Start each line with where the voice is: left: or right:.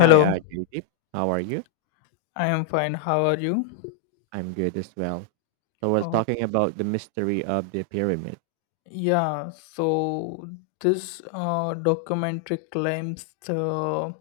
right: Hi, Judith. How are you?
left: I am fine. How are you?
right: I'm good as well. So we're
left: Oh,
right: talking about the mystery of the pyramid.
left: yeah. So this documentary claims the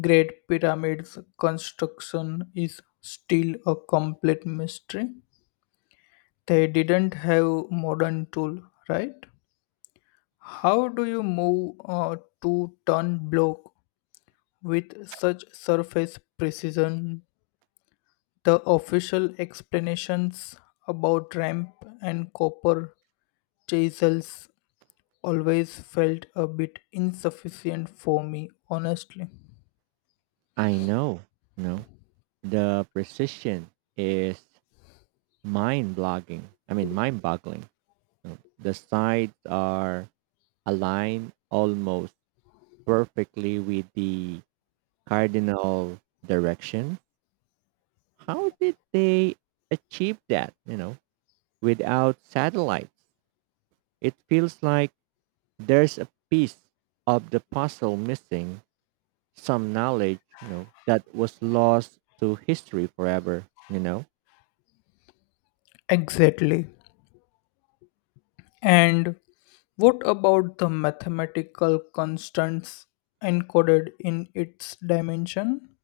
left: Great Pyramid's construction is still a complete mystery. They didn't have modern tool, right? How do you move a 2-ton block with such surface precision. The official explanations about ramp and copper chisels always felt a bit insufficient for me, honestly.
right: I know, no, the precision is mind-boggling. No. The sides are aligned almost perfectly with the cardinal direction. How did they achieve that? You know, without satellites, it feels like there's a piece of the puzzle missing some knowledge that was lost to history forever.
left: Exactly. And what about the mathematical constants encoded in its dimension?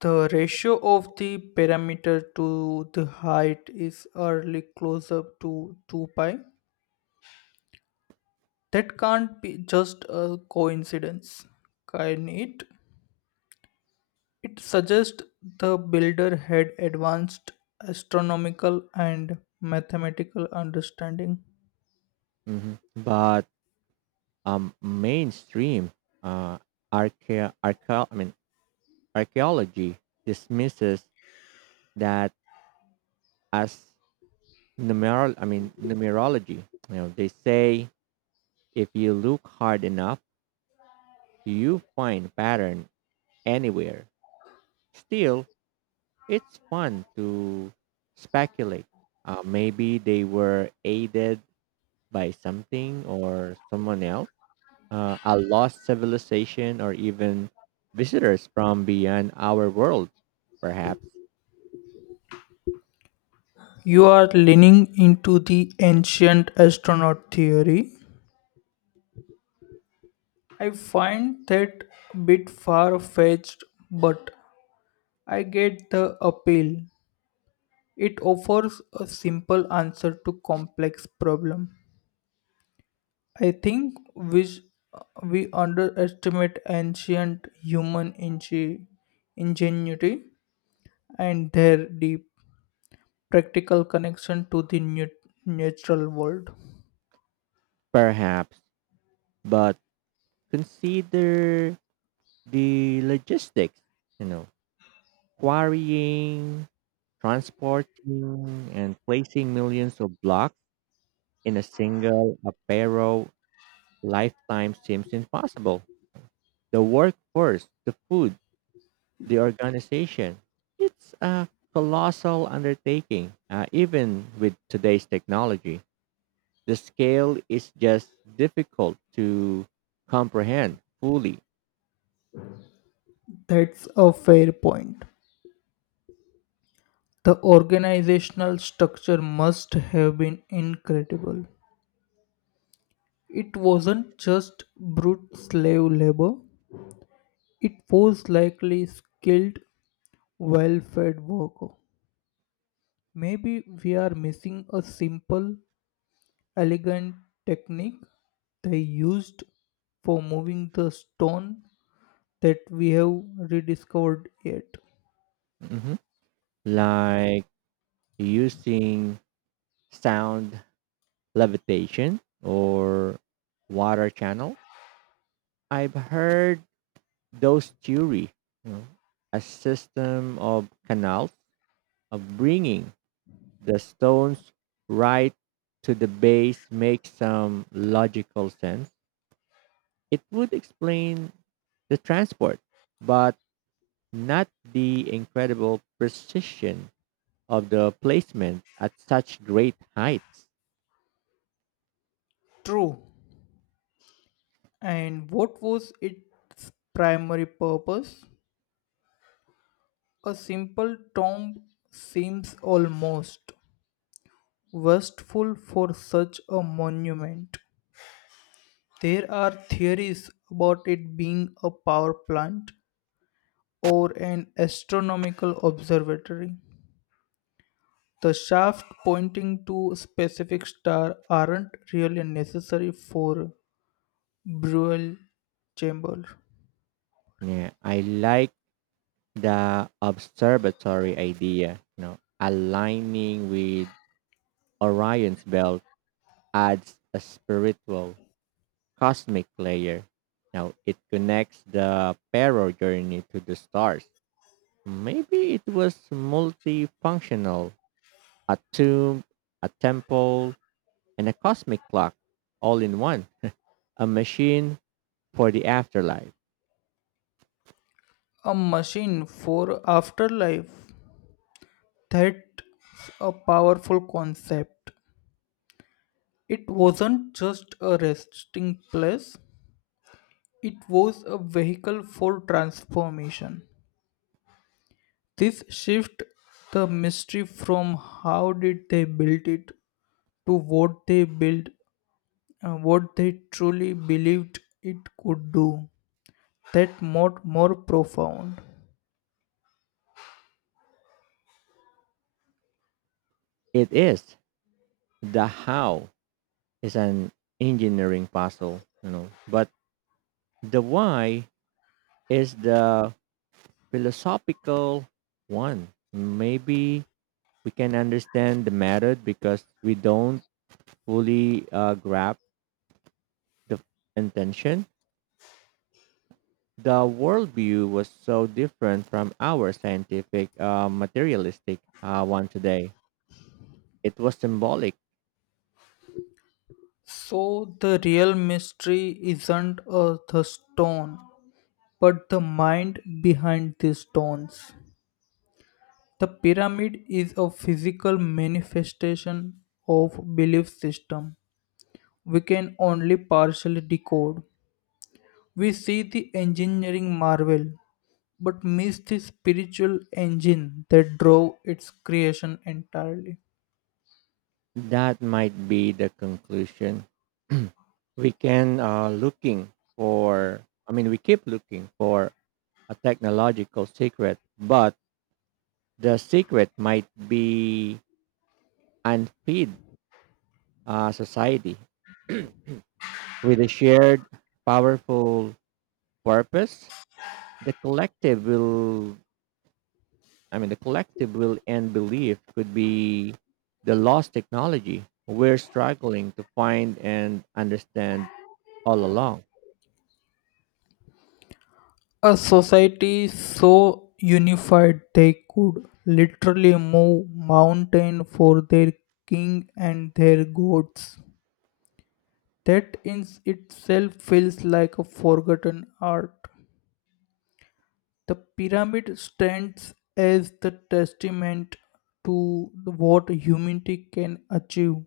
left: The ratio of the perimeter to the height is early close up to 2 pi. That can't be just a coincidence, can it? It suggests the builder had advanced astronomical and mathematical understanding.
right: But mainstream uh archae- archae- i mean archaeology dismisses that as numeral I mean numerology. You know, they say if you look hard enough you find pattern anywhere. Still, it's fun to speculate. Uh, maybe they were aided by something or someone else, a lost civilization, or even visitors from beyond our world, perhaps.
left: You are leaning into the ancient astronaut theory. I find that bit far fetched, but I get the appeal. It offers a simple answer to complex problem. I think which we underestimate ancient human ingenuity and their deep practical connection to the natural world.
right: Perhaps. But consider the logistics, you know, quarrying, transporting, and placing millions of blocks in a single apparel lifetime seems impossible. The workforce, the food, the organization. It's a colossal undertaking, even with today's technology. The scale is just difficult to comprehend fully.
left: That's a fair point. The organizational structure must have been incredible. It wasn't just brute slave labor, it was likely skilled, well fed worker. Maybe we are missing a simple elegant technique they used for moving the stone that we have rediscovered yet.
right: Mhm. Like using sound levitation or water channels. I've heard those theory, you know, a system of canals of bringing The Stones' right to the base makes some logical sense. It would explain the transport, but not the incredible precision of the placement at such great heights.
left: True. And what was its primary purpose? A simple tomb seems almost wasteful for such a monument. There are theories about it being a power plant or an astronomical observatory. The shaft pointing to a specific star aren't really necessary for burial chamber.
right: Yeah, I like the observatory idea, you know, aligning with Orion's belt adds a spiritual cosmic layer. Now it connects the Pero journey to the stars. Maybe it was multifunctional, a tomb, a temple, and a cosmic clock all in one, a machine for the afterlife.
left: A machine for afterlife. That's a powerful concept. It wasn't just a resting place, it was a vehicle for transformation. This shift the mystery from how did they build it to what they built, what they truly believed it could do that more profound.
right: It is. The how is an engineering puzzle, you know, but the why is the philosophical one. Maybe we can understand the method because we don't fully grasp the intention. The worldview was so different from our scientific, materialistic one today. It was symbolic.
left: So the real mystery isn't the stone, but the mind behind these stones. The pyramid is a physical manifestation of belief system. We can only partially decode. We see the engineering marvel, but miss the spiritual engine that drove its creation entirely.
right: That might be the conclusion. We can looking for. I mean, we keep looking for a technological secret, but the secret might be unfeed society with a shared, powerful purpose. the collective will the collective will end belief could be the lost technology we're struggling to find and understand all along.
left: A society so unified they could literally move mountain for their king and their gods. That in itself feels like a forgotten art. The pyramid stands as the testament to what humanity can achieve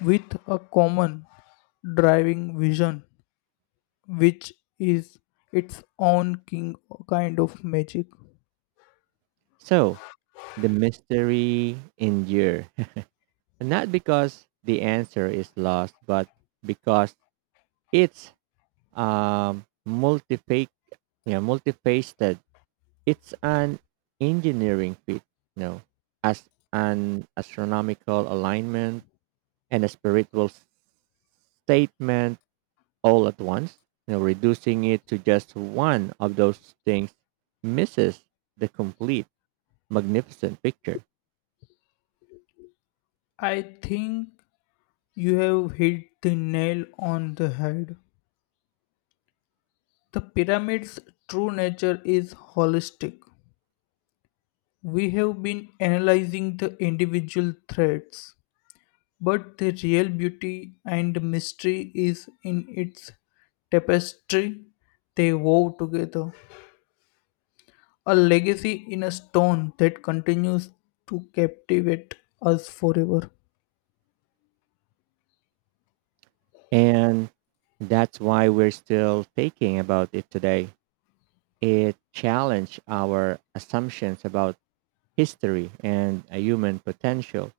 left: with a common driving vision, which is its own king kind of magic.
right: So the mystery endure not because the answer is lost but because it's um multifac yeah multifaceted. It's an engineering feat, you know, as an astronomical alignment and a spiritual statement all at once. You know, reducing it to just one of those things misses the complete magnificent picture.
left: I think you have hit the nail on the head. The pyramid's true nature is holistic. We have been analyzing the individual threads, but the real beauty and mystery is in its tapestry they wove together. A legacy in a stone that continues to captivate us forever.
right: And that's why we're still thinking about it today. It challenged our assumptions about history and a human potential.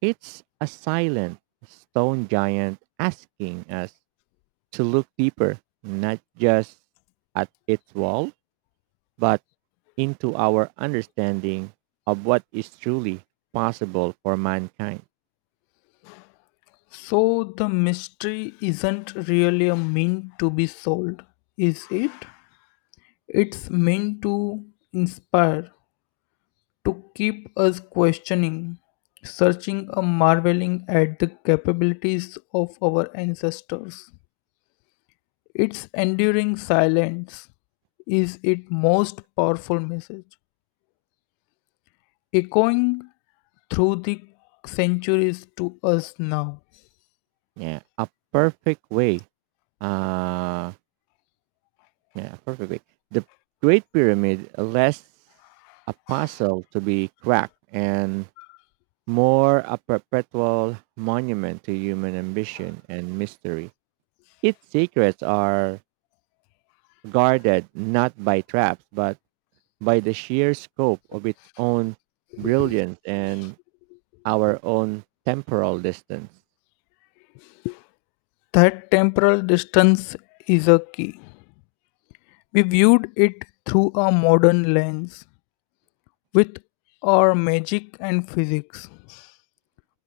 right: It's a silent stone giant asking us to look deeper, not just at its wall, but into our understanding of what is truly possible for mankind.
left: So, the mystery isn't really a mean to be solved, is it? It's meant to inspire, to keep us questioning, searching, or marveling at the capabilities of our ancestors. Its enduring silence is its most powerful message, echoing through the centuries to us now.
right: Yeah, a perfect way. Uh, yeah, a perfect way. The Great Pyramid less a puzzle to be cracked and more a perpetual monument to human ambition and mystery. Its secrets are guarded not by traps but by the sheer scope of its own brilliance and our own temporal distance.
left: That temporal distance is a key. We viewed it through a modern lens with our magic and physics,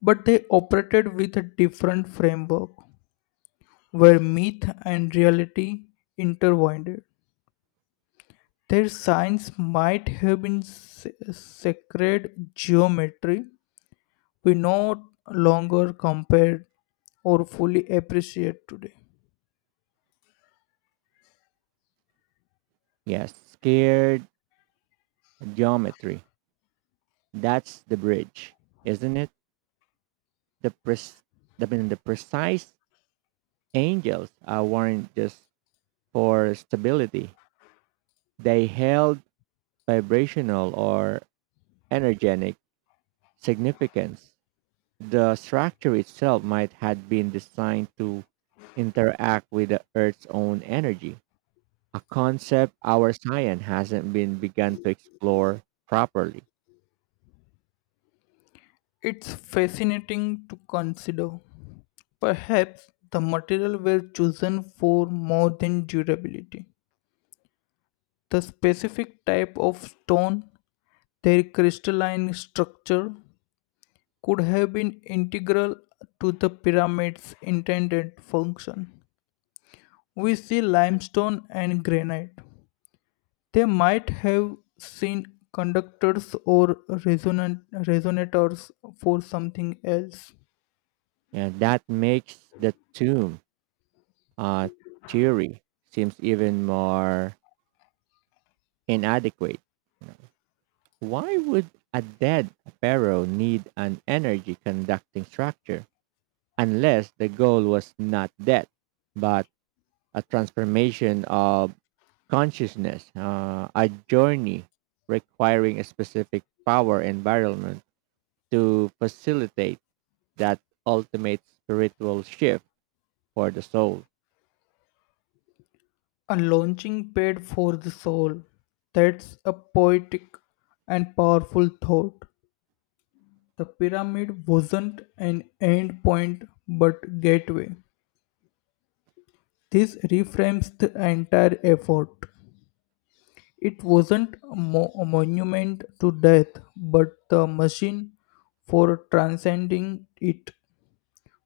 left: but they operated with a different framework where myth and reality intertwined. Their science might have been sacred geometry we no longer compare or fully appreciate today.
right: Yes, scared geometry. That's the bridge, isn't it? The pres- I mean, the precise angels are weren't just for stability. They held vibrational or energetic significance. The structure itself might had been designed to interact with the Earth's own energy, a concept our science hasn't been begun to explore properly.
left: It's fascinating to consider. Perhaps the material were chosen for more than durability. The specific type of stone, their crystalline structure, could have been integral to the pyramid's intended function. We see limestone and granite. They might have seen conductors or resonators for something else.
right: And that makes the tomb uh, theory seems even more inadequate. You know, why would a dead pharaoh need an energy conducting structure unless the goal was not death, but a transformation of consciousness, a journey requiring a specific power environment to facilitate that ultimate spiritual shift for the soul?
left: A launching pad for the soul. That's a poetic and powerful thought. The pyramid wasn't an end point but gateway. This reframes the entire effort. It wasn't a monument to death, but the machine for transcending it,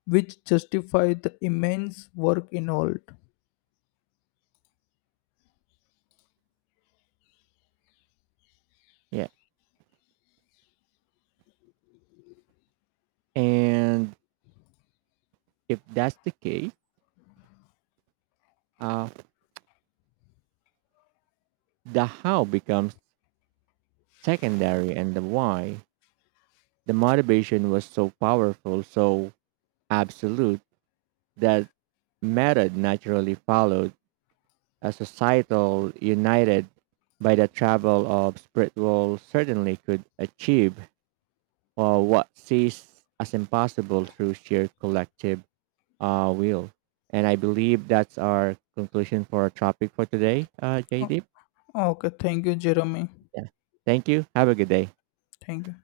left: which justified the immense work involved.
right: Yeah. And if that's the case, uh, the how becomes secondary and the why. The motivation was so powerful, so absolute, that method naturally followed a societal united by the travel of spiritual certainly could achieve what seems as impossible through sheer collective will. And I believe that's our conclusion for our topic for today, JD.
left: Okay, thank you, Jeremy.
right: Yeah. Thank you. Have a good day.
left: Thank you.